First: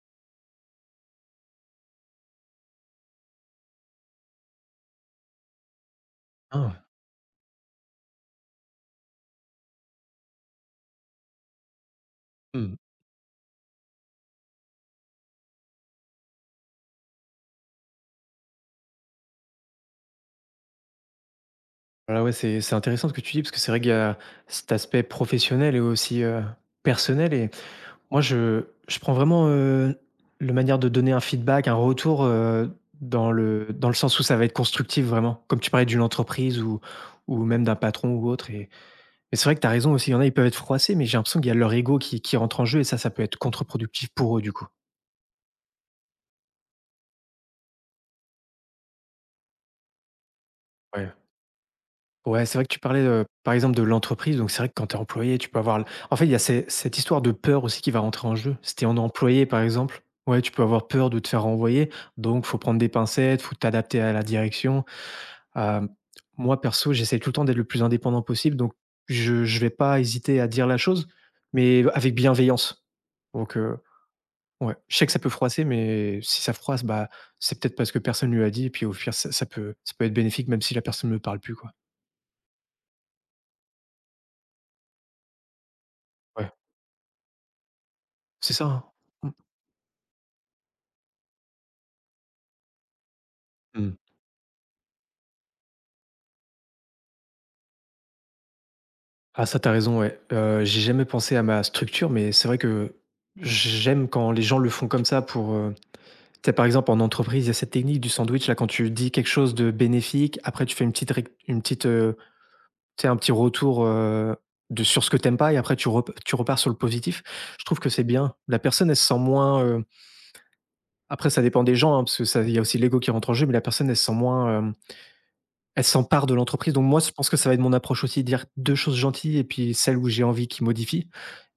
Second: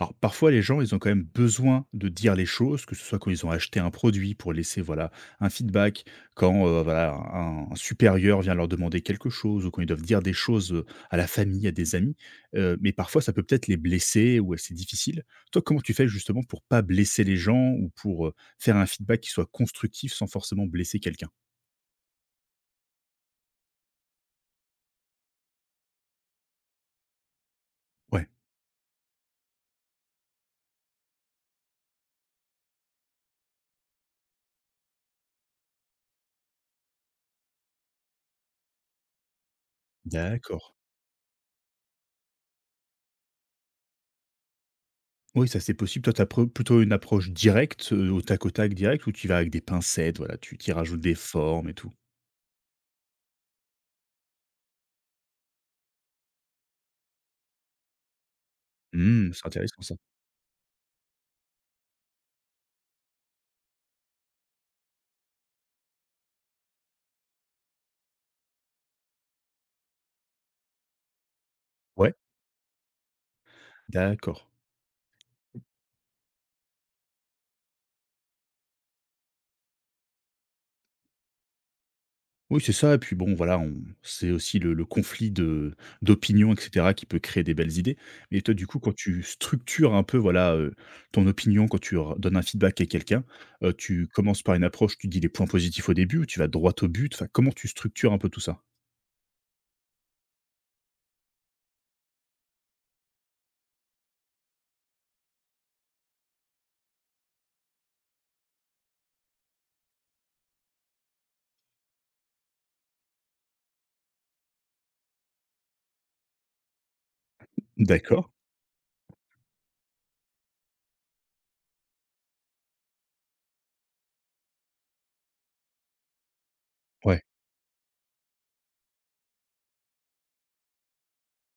Alors parfois, les gens, ils ont quand même besoin de dire les choses, que ce soit quand ils ont acheté un produit pour laisser un feedback, quand Ah! voilà un supérieur vient leur demander quelque chose, ou quand ils doivent dire des choses à la famille, à des amis. Mmh. Mais parfois, ça peut peut-être les blesser ou c'est difficile. Toi, comment tu fais justement pour pas blesser les gens ou pour faire un feedback qui soit constructif sans forcément blesser quelqu'un. Ah ouais, c'est intéressant ce que tu dis parce que c'est vrai qu'il y a cet aspect professionnel et aussi, personnel et moi Ouais, je prends vraiment, la manière de donner un feedback, un retour, dans le sens où ça va être constructif vraiment. Comme tu parlais d'une entreprise ou même d'un patron ou autre et mais c'est vrai que tu as raison aussi, il y en a, ils peuvent être d'accord. froissés mais j'ai l'impression qu'il y a leur ego qui rentre en jeu et ça peut être contre-productif pour eux du coup. Oui, ça c'est possible. Toi, tu as plutôt une approche directe, au tac direct, où tu vas avec des pincettes, voilà, tu y rajoutes Ouais. des formes et tout. Ouais, c'est vrai que tu parlais, par exemple, de l'entreprise, donc c'est vrai que quand tu es employé, tu peux avoir l en fait, il y a ces cette histoire de peur aussi qui va rentrer en jeu. Si tu en Mmh, employé, c'est par intéressant ça. exemple, ouais, tu peux avoir peur de te faire renvoyer, donc faut prendre des pincettes, faut t'adapter à la direction. Hem, Moi, perso, j'essaie tout le temps d'être le plus indépendant possible, donc je vais pas hésiter à dire la chose, mais Ouais, avec bienveillance. Donc d'accord. ouais, je sais que ça peut froisser, mais si ça froisse, bah, c'est peut-être parce que personne lui a dit et puis, au pire, ça peut être bénéfique même si la personne ne me parle plus, quoi. Oui, c'est ça et puis bon voilà, on c'est aussi le conflit de Ouais. d'opinions et cetera qui peut créer des belles idées. Mais toi C'est ça, du coup hein. quand tu Mmh. structures un peu voilà, ton opinion quand tu r donnes un feedback à quelqu'un, Mmh. tu commences par une approche, tu dis les points positifs au début ou tu vas droit au but? Enfin, comment tu structures un peu tout ça? Ah ça, t'as raison, ouais. J'ai jamais pensé à ma structure, mais c'est vrai que j'aime quand les gens le font comme ça pour, tu sais, par exemple, en entreprise, il y a cette technique du sandwich là, quand tu dis quelque chose de bénéfique, après tu fais une petite, tu sais, un petit retour, de sur ce que t'aimes pas et après tu repars sur le positif. Je trouve que c'est D'accord. bien. La personne, elle se sent moins, après ça dépend des gens, hein, parce que ça il y a aussi l'ego qui rentre en jeu, mais la personne, elle se sent moins, elle s'empare de l'entreprise, donc moi, je Ouais, pense que ça va être mon approche aussi, dire 2 choses gentilles et puis celle où j'ai envie qu'ils modifient.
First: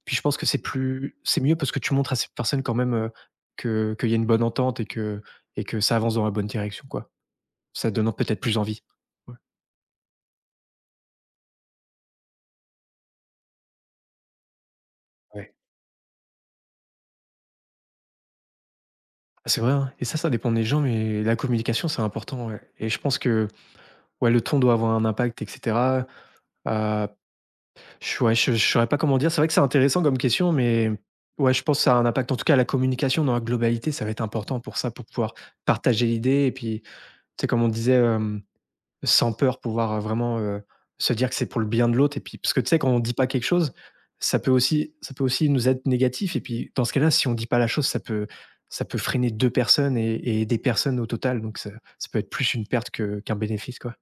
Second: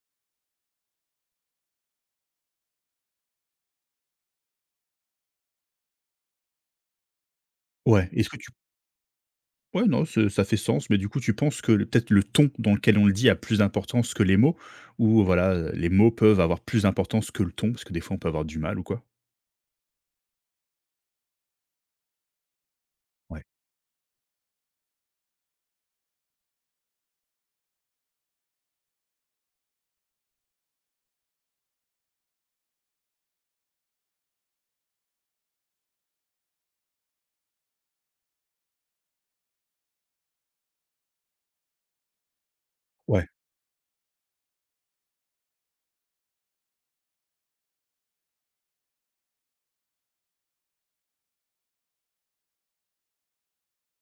Puis je pense que c'est plus c'est mieux parce que tu montres à cette personne quand même, que qu'il y a une bonne entente et que ça avance dans la bonne direction, quoi. Ça ouais. donne Est-ce que peut-être tu plus envie. Ouais. Ouais, non, ce ça fait sens, mais du coup, tu penses que le peut-être le ton dans lequel on le dit a plus d'importance que les mots? Ou Ouais. voilà, les mots peuvent avoir plus d'importance que le ton? Parce que des fois, on peut avoir du mal ou quoi? Ah, c'est vrai, hein et ça dépend des gens, mais la communication, c'est important, ouais et je pense Ouais, que, ouais, le ton doit avoir un impact et cetera, heu Je ouais, je saurais pas comment dire. C'est vrai que c'est intéressant comme question, mais ouais, je pense que ça a un impact. En tout cas, la communication dans la globalité, ça va être important pour ça, pour pouvoir partager l'idée. Et puis, tu sais, comme on disait, sans peur, pouvoir, vraiment, se dire que c'est pour le bien de l'autre. Et puis parce que tu sais, quand on ne dit pas ouais. quelque chose, ça peut aussi nous être négatif. Et puis, dans ce cas-là, si on ne dit pas la chose, ça peut freiner 2 personnes et des personnes au total. Donc ça ça peut être plus une perte que qu'un bénéfice, quoi,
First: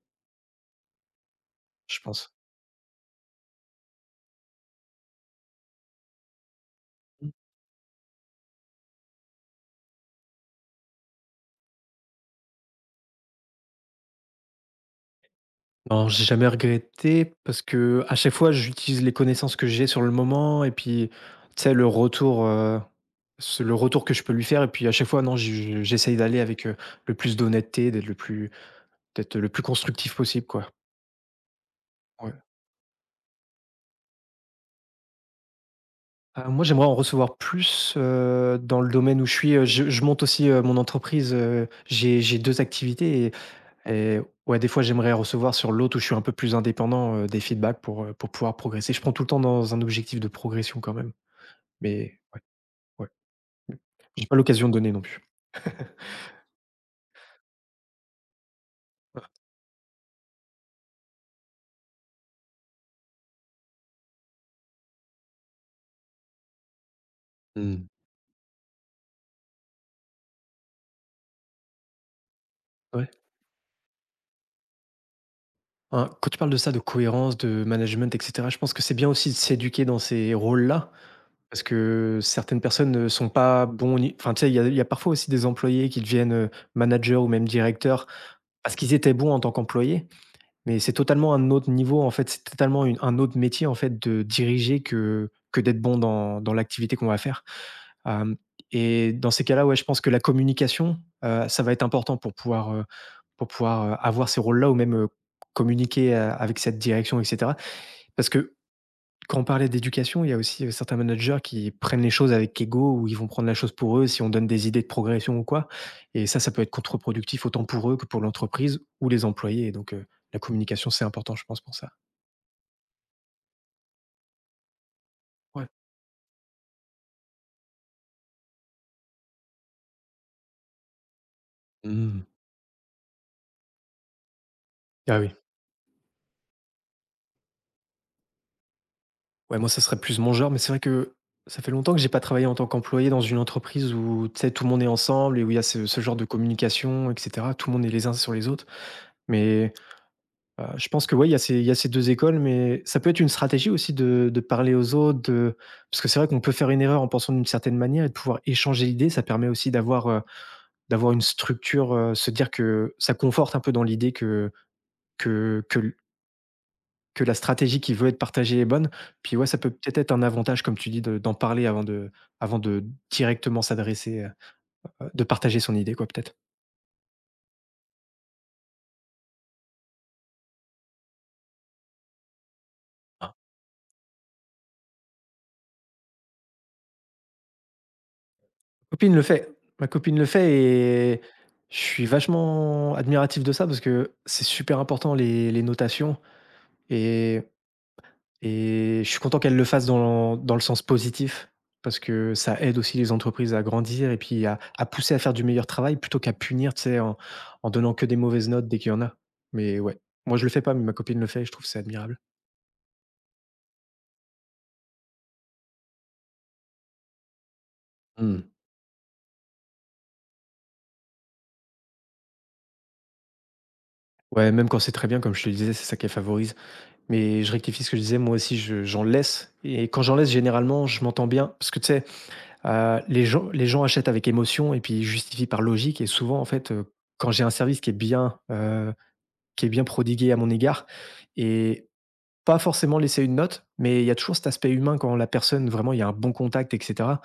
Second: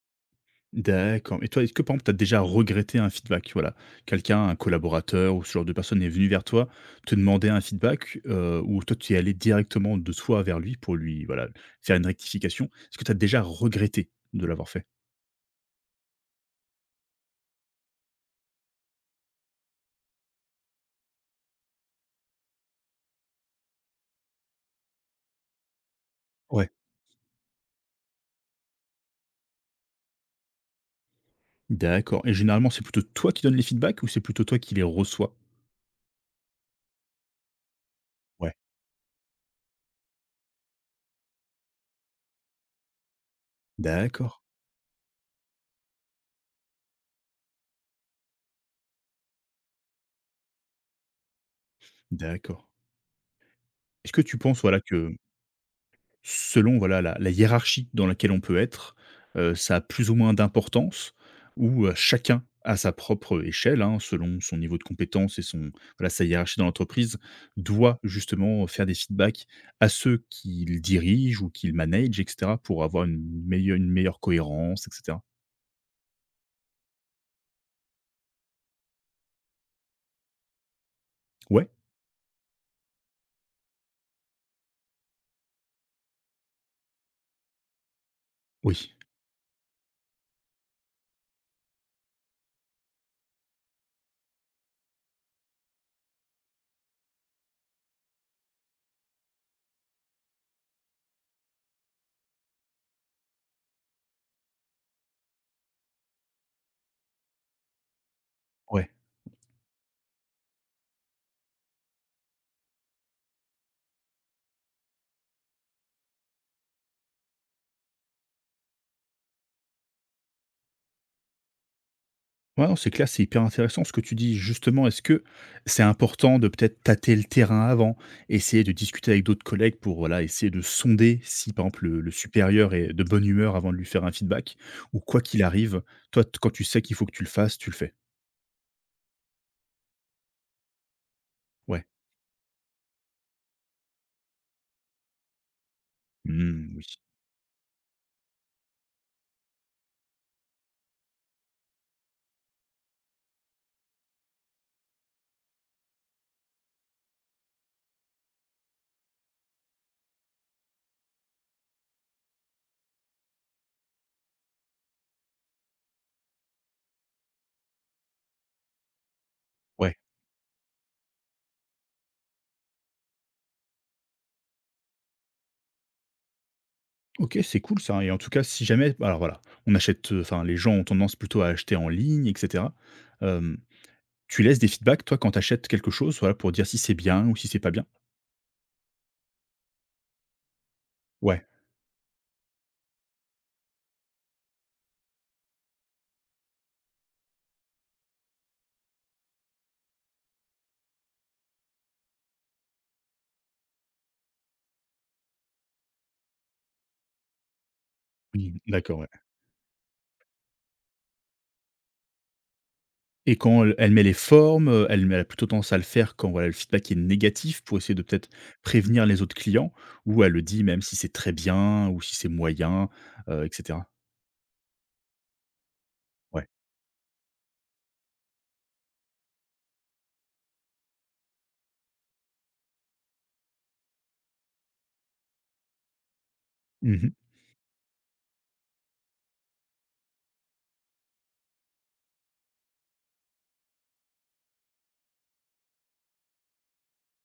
D'accord. Et toi, est-ce que par je exemple, tu as pense. déjà regretté un feedback? Voilà, quelqu'un, un collaborateur ou ce genre de personne est venu vers toi, te demander un feedback, ou toi, tu es allé directement de toi vers lui pour lui, voilà, faire une rectification. Est-ce que tu as déjà regretté de l'avoir fait? Non, j'ai jamais regretté parce que à chaque fois, j'utilise les connaissances que j'ai sur le moment et puis, tu sais, le retour, ce le retour que je peux lui faire et puis à chaque fois, non, je j'essaye d'aller avec, Ouais. Le plus d'honnêteté, d'être le plus constructif possible, quoi. D'accord Ouais. et généralement, c'est plutôt toi qui donnes les feedbacks ou c'est plutôt toi qui les reçois? Ah, moi, j'aimerais en recevoir plus, Ouais. Dans le domaine où je suis, je monte aussi, mon entreprise, j'ai 2 activités et D'accord, ouais, des fois, j'aimerais recevoir sur l'autre où je suis un peu plus indépendant, des feedbacks pour pouvoir progresser. Je prends tout le temps dans un objectif de progression quand même. Mais ouais, d'accord. ouais, mmh. Est-ce que J'ai pas tu penses, l'occasion de voilà, donner non que plus. selon, voilà, la hiérarchie dans laquelle on peut être, ça a plus ou moins d'importance ou, chacun à sa propre échelle, hein, selon son niveau de compétence et son voilà, sa hiérarchie dans l'entreprise, Mmh. doit justement faire des feedbacks à ceux qu'il dirige ou qu'il manage et cetera pour avoir Ouais, une meilleure cohérence et cetera? hein, quand tu parles de ça, de cohérence, de management et cetera, je pense que c'est bien aussi de s'éduquer dans ces rôles-là parce Ouais? que certaines personnes ne sont pas bons ni enfin, tu sais, il y a parfois aussi des employés qui deviennent, managers ou même directeurs Oui. parce qu'ils étaient bons en tant qu'employés. Mais c'est totalement un autre niveau, en fait, c'est totalement une un autre métier, en fait, de diriger que d'être bon dans l'activité qu'on va faire. Hem et dans ces cas-là, ouais, je pense que la communication, ça va être important pour pouvoir, avoir ces rôles-là ou même, communiquer, avec cette direction et cetera. Parce que Ouais. quand on parlait d'éducation, il y a aussi, certains managers qui prennent les choses avec ego ou ils vont prendre la chose pour eux si on donne des idées de progression ou quoi et ça peut être contre-productif autant pour eux que pour l'entreprise ou les employés donc la communication, c'est important, je pense, pour ça. Ouais, non, c'est clair, c'est hyper intéressant ce que tu dis. Justement, est-ce que Ouais. c'est important de peut-être tâter le terrain avant, essayer de discuter avec d'autres collègues pour voilà, essayer de sonder si, par exemple, le Mmh. supérieur est de bonne humeur avant de lui faire un feedback ou Ah quoi oui. qu'il arrive, toi, quand tu sais qu'il faut que tu le fasses, tu le fais. Ouais, moi, ça serait plus mon genre, mais c'est vrai que ça fait Ouais. longtemps que j'ai pas travaillé en tant qu'employé dans une entreprise où, tu sais, tout le monde est ensemble et où il y a ce genre de Hmm, oui. communication et cetera. Tout le monde est les uns sur les autres, mais je pense que oui, il y a ces 2 écoles, mais ça peut être une stratégie aussi de parler aux autres, de parce que c'est vrai qu'on peut faire une erreur en pensant d'une certaine manière et de pouvoir échanger l'idée. Ça permet aussi d'avoir, d'avoir une structure, se dire que ça conforte un peu dans l'idée que l que la stratégie qui veut être partagée est bonne. Puis ouais, ça peut Ouais. peut-être être un avantage, comme tu dis, de d'en parler avant de directement s'adresser, de partager son idée quoi, peut-être. Ok, c'est cool ça, hein. Et en tout cas, si jamais, alors voilà, on achète, enfin, les gens ont tendance plutôt à acheter en ligne, etc. Euh, tu laisses des feedbacks, toi, quand tu achètes quelque chose, voilà, pour dire si c'est bien ou si c'est pas bien. Copine le fait. Ma copine le fait et Ouais. je suis vachement admiratif de ça parce que c'est super important les notations et, et je suis content qu'elle le fasse dans, dans le sens positif parce que ça aide aussi les entreprises à grandir et puis à pousser à faire du meilleur travail plutôt qu'à punir, tu sais, en, en donnant que des mauvaises Oui, notes dès qu'il y en d'accord. a. Mais ouais, moi je le fais pas, mais ma copine le fait et je trouve que c'est admirable. Et quand elle met les formes, elle a plutôt tendance à le faire quand, voilà, le feedback est négatif pour essayer de peut-être Hmm. prévenir les autres clients ou elle le dit même si c'est très bien ou si c'est moyen, et cetera? Ouais, même quand c'est très bien, comme je te le disais, c'est ça qu'elle Ouais. favorise. Mais je rectifie ce que je disais, moi aussi j'en laisse. Et quand j'en laisse, généralement, je m'entends bien. Parce que tu sais, les gens achètent avec émotion et puis ils justifient par logique. Et souvent, en fait, Mmh. quand j'ai un service qui est bien prodigué à mon égard, et pas forcément laisser une note, mais il y a toujours cet aspect humain quand la personne, vraiment, il y a un bon contact, etc.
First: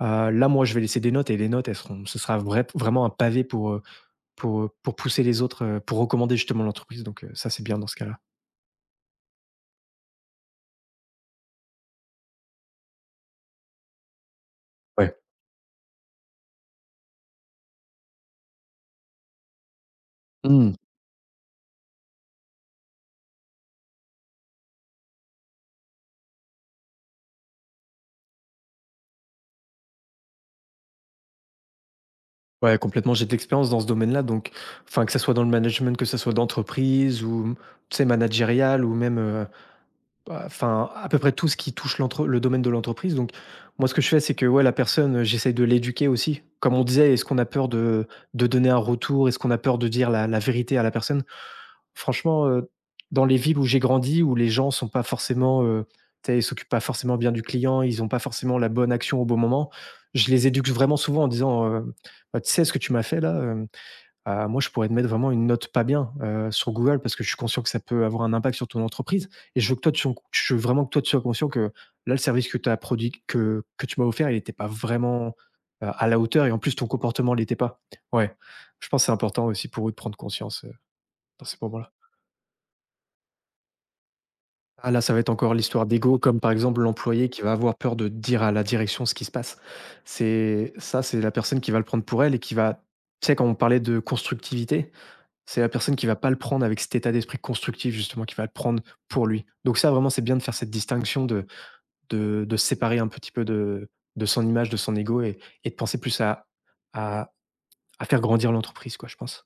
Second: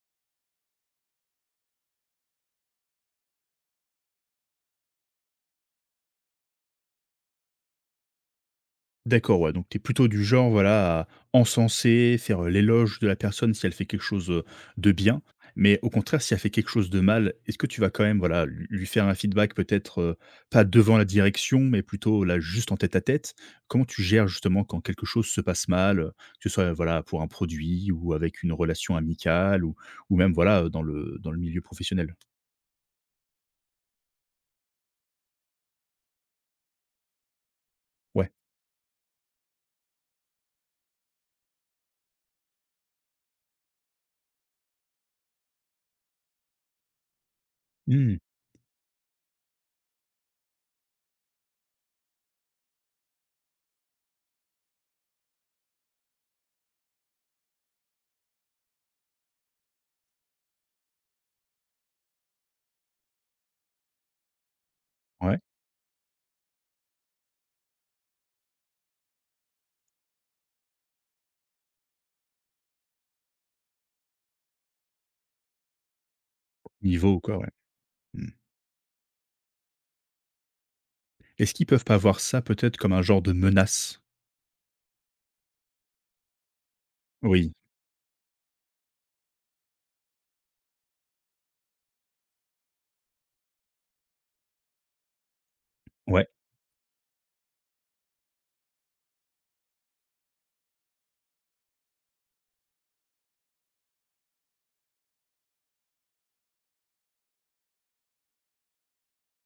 Là, moi, je vais laisser des notes et les notes, elles seront, ce sera vraiment un pavé pour pousser les autres, pour recommander justement l'entreprise. Donc, ça, c'est bien dans ce cas-là. D'accord, ouais, donc tu es plutôt du genre, voilà, à encenser, faire, l'éloge de la personne si elle fait quelque chose, de Ouais. bien. Mais au contraire, si elle fait quelque chose de mal, est-ce que tu vas quand même, voilà, lui faire un feedback peut-être, pas devant la direction, mais plutôt là, juste en tête-à-tête? Comment tu gères justement quand quelque chose se passe mal, que ce soit, voilà, pour un produit ou avec une relation amicale ou même, voilà, dans le milieu professionnel? Ouais, complètement. J'ai de l'expérience dans ce domaine-là, donc, enfin, que ça soit dans le management, que ça soit d'entreprise ou, tu sais, Ouais. managérial ou même, bah, enfin, à peu près tout ce qui touche l'entre le domaine de l'entreprise, donc moi, ce que je fais, c'est que, ouais, la personne, j'essaye de l'éduquer aussi. Comme on disait, est-ce qu'on a peur de Mmh. donner un retour? Est-ce qu'on a peur de dire la vérité à la personne? Franchement, dans les villes où j'ai grandi, où les gens sont pas forcément, tu sais, ils s'occupent pas forcément bien du client, ils ont pas forcément la bonne action au bon moment, je les éduque vraiment souvent en disant, «Bah, tu sais ce que tu m'as fait là, euh, moi, je pourrais te mettre vraiment Ouais. une note pas bien, sur Google parce que je suis conscient que ça peut avoir un impact sur ton entreprise et je veux que toi, tu sois je veux vraiment que toi, tu sois conscient que là, le service que tu as produit que tu m'as offert, il n'était pas vraiment, à la hauteur et en plus, ton Niveau ou comportement quoi, ne ouais. l'était pas. Mmh. Ouais, je pense que c'est important aussi pour eux de prendre conscience, dans Est-ce ces qu'ils peuvent moments-là. pas voir ça peut-être comme un genre de menace? Ah là, ça va être encore l'histoire d'ego, comme par exemple l'employé qui Oui. va avoir peur de dire à la direction ce qui se passe. C'est ça, c'est la personne qui va le prendre pour elle et qui va, tu sais, quand on parlait de constructivité, c'est la personne qui va Ouais. pas le prendre avec cet état d'esprit constructif justement, qui va le prendre pour lui. Donc ça vraiment, c'est bien de faire cette distinction, de se séparer un petit peu de son image, de son ego et de penser plus à à faire grandir l'entreprise quoi, je pense.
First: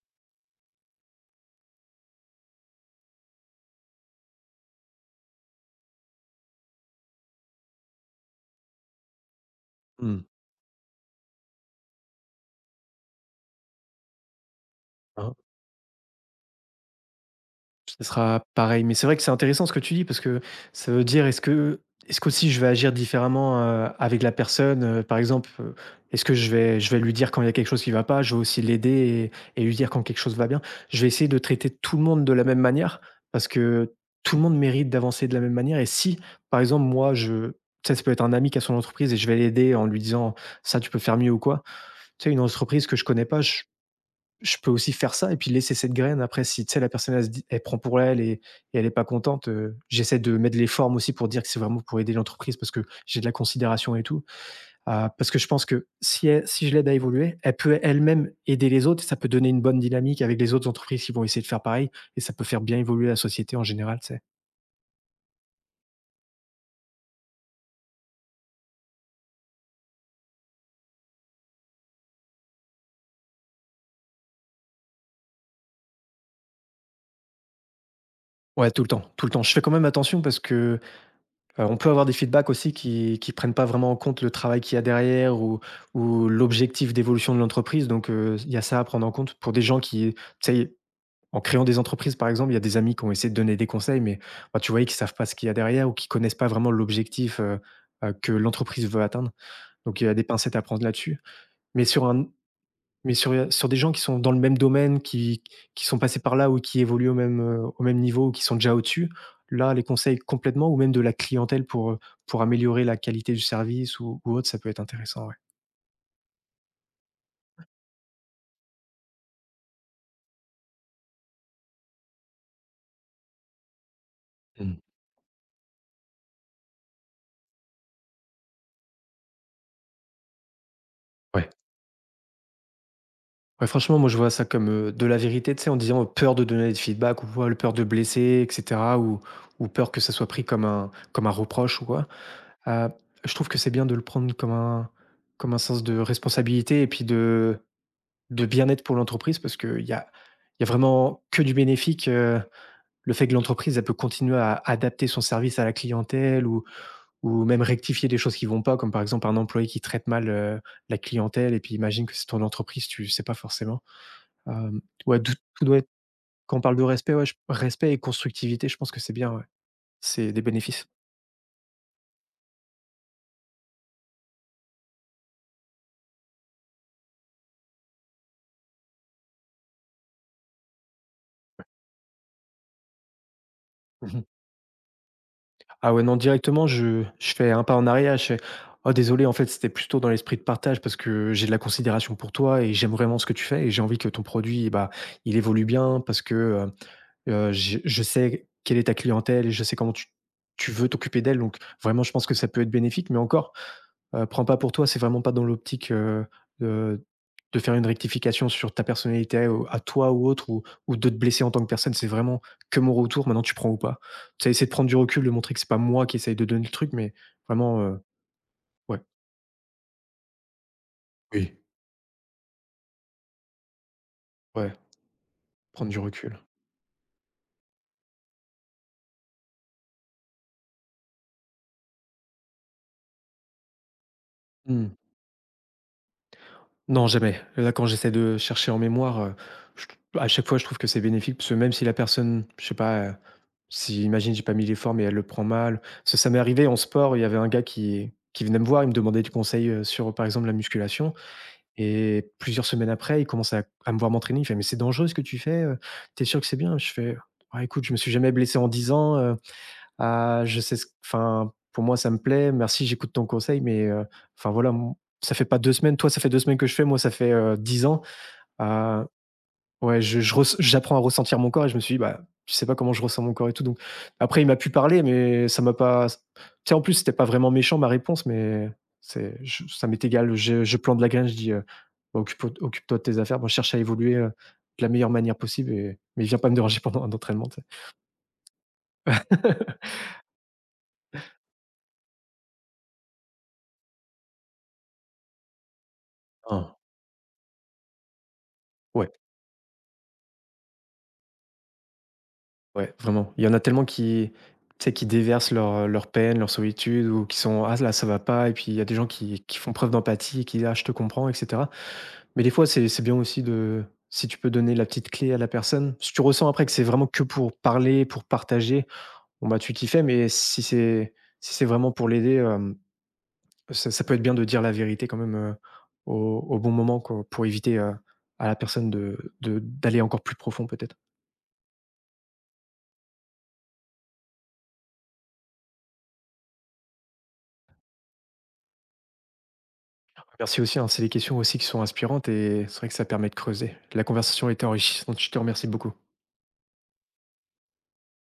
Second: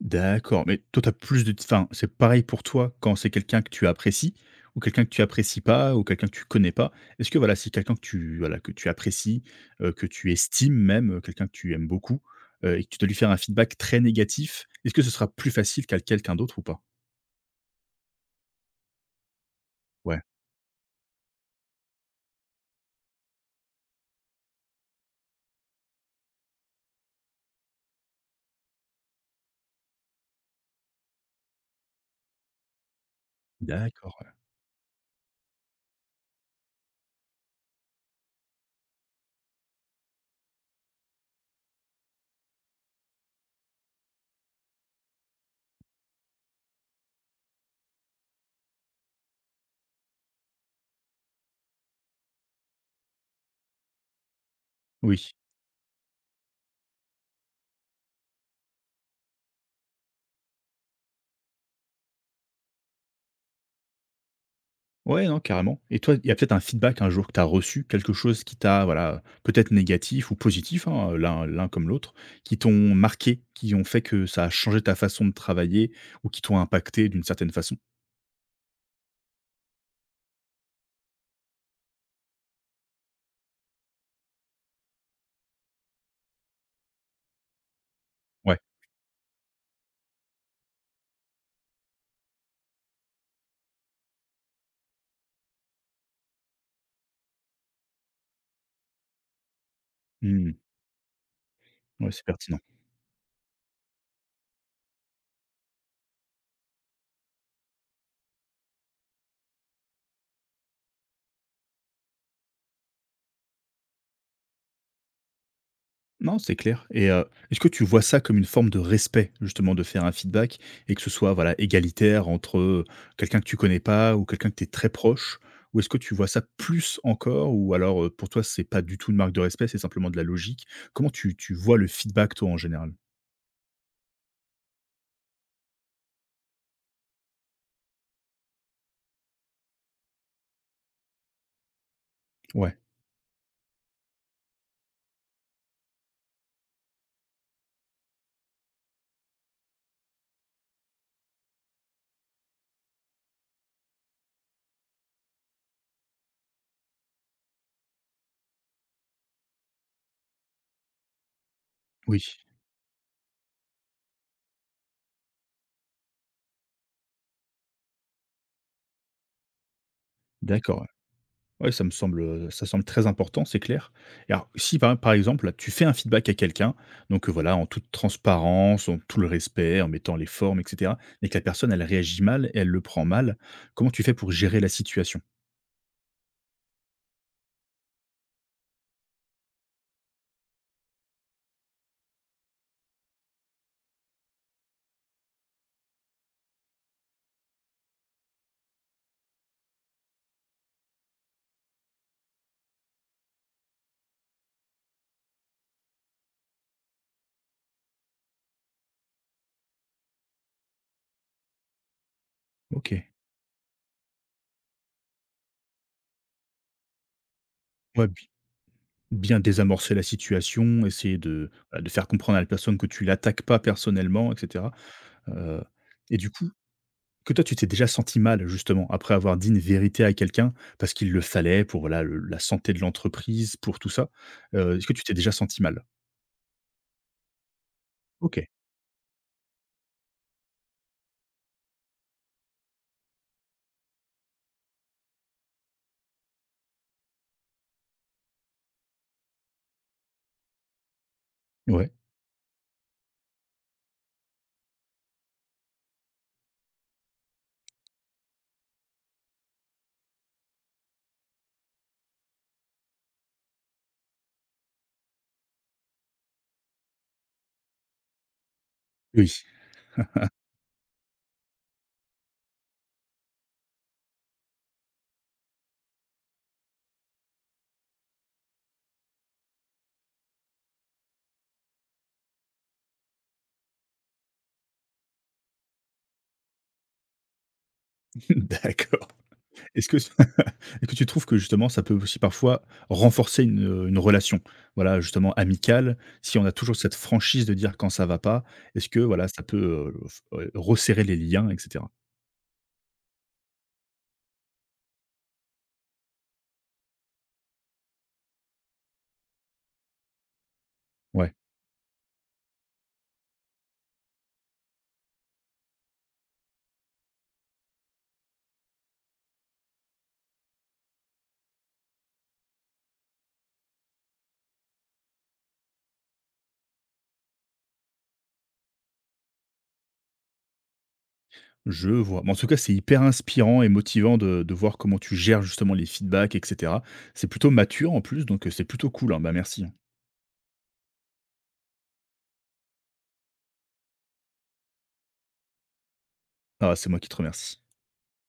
D'accord, mais toi, tu as plus de t enfin, c'est pareil pour toi quand c'est quelqu'un que tu apprécies ou quelqu'un que tu apprécies pas ou quelqu'un que tu connais pas? Est-ce que voilà, c'est quelqu'un que tu voilà, que tu apprécies, que Mmh. tu estimes même, quelqu'un que tu aimes beaucoup, et que tu dois lui faire un feedback très négatif, est-ce que ce sera Hein. plus facile qu'à quelqu'un d'autre ou pas? Ce sera pareil, mais c'est vrai que c'est intéressant ce que tu dis parce Ouais, que ça veut dire est-ce que est-ce qu'aussi je vais agir différemment, avec la personne, par exemple, est-ce que je vais lui dire quand il y a quelque chose qui va pas, je vais aussi l'aider et lui dire quand quelque chose va bien. Je vais essayer de traiter tout le monde de la même manière parce que d'accord, ouais. tout le monde mérite d'avancer de la même manière et si, par exemple, moi je, tu sais, ça peut être un ami qui a son entreprise et je vais l'aider en lui disant: «Ça, tu peux faire mieux ou quoi». Tu sais, une entreprise que je connais pas, je peux aussi faire ça et puis laisser cette graine. Après, si, tu sais, la personne, elle, elle prend pour elle et, elle n'est pas contente, j'essaie de mettre les formes aussi pour dire que c'est vraiment pour aider l'entreprise parce que j'ai de la considération et tout. Ah, parce Oui. que je pense que si, si je l'aide à évoluer, elle peut elle-même aider les autres et ça peut donner une bonne dynamique avec les autres entreprises qui vont essayer de faire pareil et ça peut faire bien évoluer la société en général, tu sais. Ouais, non, carrément. Et toi, il y a peut-être un feedback un jour que tu as reçu, quelque chose qui t'a, voilà, peut-être négatif ou positif, hein, l'un comme l'autre, qui t'ont marqué, qui ont fait que ça a changé ta façon de travailler ou qui t'ont impacté d'une certaine façon? Ouais, tout le temps, tout le temps. Je fais quand même attention parce que, on peut avoir des feedbacks aussi qui prennent pas vraiment en compte le travail qu'il y a derrière ou l'objectif d'évolution de l'entreprise donc il y Ouais. a ça à prendre en compte pour des gens qui, tu sais, en créant des entreprises, par exemple, il y a des amis qui ont essayé de donner des conseils mais, bah, tu voyais qu'ils ne savent pas ce qu'il y a derrière ou qu'ils ne connaissent pas vraiment l'objectif, que l'entreprise veut atteindre, donc il y a des Mmh. pincettes à prendre là-dessus, mais sur Ouais, c'est un pertinent. mais sur, sur des gens qui sont dans le même domaine, qui sont passés par là ou qui évoluent au même niveau ou qui sont déjà au-dessus, là, les conseils complètement ou même de la clientèle pour améliorer la qualité du service ou autre, ça peut être intéressant, ouais. Non, c'est clair et est-ce que tu vois ça comme une forme de respect, justement, de faire un feedback et que ce soit, voilà, égalitaire entre, quelqu'un que tu connais pas ou quelqu'un que tu es Mmh. très proche? Ou est-ce que tu vois ça plus encore ou alors, pour toi, c'est pas du tout une marque de respect, c'est simplement de la logique? Comment Ouais. tu vois le feedback, toi, en général? Ouais, franchement, moi, je vois ça comme, de la vérité, tu sais, en disant peur de donner des feedbacks ou quoi, le peur de blesser et cetera ou peur que ça soit pris comme un reproche ou quoi. Ouais, Heu, je trouve que c'est bien de le prendre comme un, comme un sens de responsabilité et puis de bien-être pour l'entreprise parce qu'il y a, vraiment que du bénéfique, le fait que l'entreprise, elle peut continuer à adapter son service à la clientèle ou même rectifier des choses qui vont pas, comme par exemple un employé qui traite mal, la clientèle et puis imagine que oui, c'est ton entreprise, tu sais pas forcément. Hem, ouais, tout doit être, quand on parle de respect, ouais, je respect et constructivité, je pense que c'est bien, ouais. C'est des d'accord. bénéfices. Ouais, ça me semble, ça semble très important, c'est clair. Et alors, si par exemple, là, tu fais un feedback à quelqu'un, donc voilà, en toute transparence, en tout le respect, en mettant les formes, et cetera, mais que la personne, elle réagit mal et elle le prend mal, comment tu fais Mmh. pour gérer la situation? Ah ouais, non, directement, je fais un pas en arrière, je fais: «Oh désolé, en fait, c'était plutôt dans l'esprit de partage parce que j'ai de la considération pour toi et j'aime vraiment ce que tu fais et j'ai envie que ton produit, eh bah, il évolue bien parce que, je sais quelle est ta clientèle et je sais comment tu veux t'occuper d'elle donc vraiment, je pense que ça peut être bénéfique» mais encore, prends pas pour toi, c'est vraiment pas dans l'optique, de de faire une rectification sur ta personnalité, ou à toi ou autre ou de te blesser en tant que personne, c'est vraiment que OK. mon retour, maintenant tu prends ou pas. Tu sais, essayer de prendre du recul, de montrer que c'est pas moi qui essaye de donner le truc, mais vraiment, Ouais, bi ouais. bien désamorcer la situation, essayer de, Oui, bah, de faire comprendre à la personne que tu l'attaques pas personnellement, et ouais, cetera, heu, prendre du et du recul. coup que toi, tu t'es déjà senti mal, justement, après avoir dit une vérité à quelqu'un, parce qu'il le fallait pour voilà le la santé de l'entreprise, pour tout ça. Est-ce Mmh. que tu t'es déjà senti mal? Non, jamais. Là, quand j'essaie de OK. chercher en mémoire, je t à chaque fois, je trouve que c'est bénéfique parce que même si la personne, je sais pas, si imagine, j'ai pas mis l'effort, mais elle le prend mal. Parce que ça m'est arrivé en sport, il y avait un gars qui venait me voir, il me demandait du conseil, sur, par exemple, la musculation Ouais. et plusieurs semaines après, il commençait à me voir m'entraîner. Il fait: «Mais c'est dangereux ce que tu fais, tu es sûr que c'est bien ?» Je fais: «Ah écoute, je me suis jamais blessé en 10 ans, heu. Ah, je sais ce enfin, pour moi, ça me plaît. Merci, j'écoute ton conseil, mais enfin, voilà, m ça fait pas 2 semaines. Toi, ça fait 2 semaines que je fais. Moi, ça fait, 10 ans. Heu, Oui. ouais, je res j'apprends à ressentir mon corps et je me suis dit: bah, je sais pas comment je ressens mon corps et tout», donc après, il m'a pu parler, mais ça m'a pas s tu sais, en plus, c'était pas vraiment méchant, ma réponse, mais c'est je ça m'est égal. Je plante la graine. Je dis, «Bah, occupe-toi de tes affaires. Moi, je cherche à évoluer, de la meilleure manière possible et mais viens pas me déranger pendant un entraînement», tu sais? D'accord. Est-ce que est-ce que tu trouves que, justement, ça peut aussi parfois renforcer une relation? Voilà, justement amicale, si on a toujours Ah. cette franchise de dire quand ça va pas, est-ce que, Ouais. voilà, ça peut, f resserrer les liens et cetera? Ouais, vraiment. Il y en a tellement qui, tu sais, qui déversent leur, leur peine, leur solitude ou qui sont: «Ah là, ça va pas» et puis il y a des gens qui font preuve d'empathie et qui disent: «Ah, je te comprends» Ouais. et cetera. Mais des fois, c'est bien aussi de, si tu peux donner la petite clé à la personne. Si tu ressens après que c'est vraiment que pour parler, pour partager, bon, bah, tu t'y fais, mais si c'est, si c'est vraiment pour l'aider, ça peut être bien de dire la vérité quand même, au au bon moment, quoi, pour éviter, à la personne de d'aller encore plus profond peut-être. Je vois. Mais en tout cas, c'est hyper inspirant et motivant de voir comment tu gères justement les feedbacks et cetera. C'est plutôt mature en plus, donc c'est plutôt cool, hein. Bah, merci, hein. Merci aussi, hein, c'est des questions aussi qui sont inspirantes et c'est vrai que ça permet de creuser. La conversation était enrichissante, je te remercie beaucoup. Ah, c'est moi qui te remercie.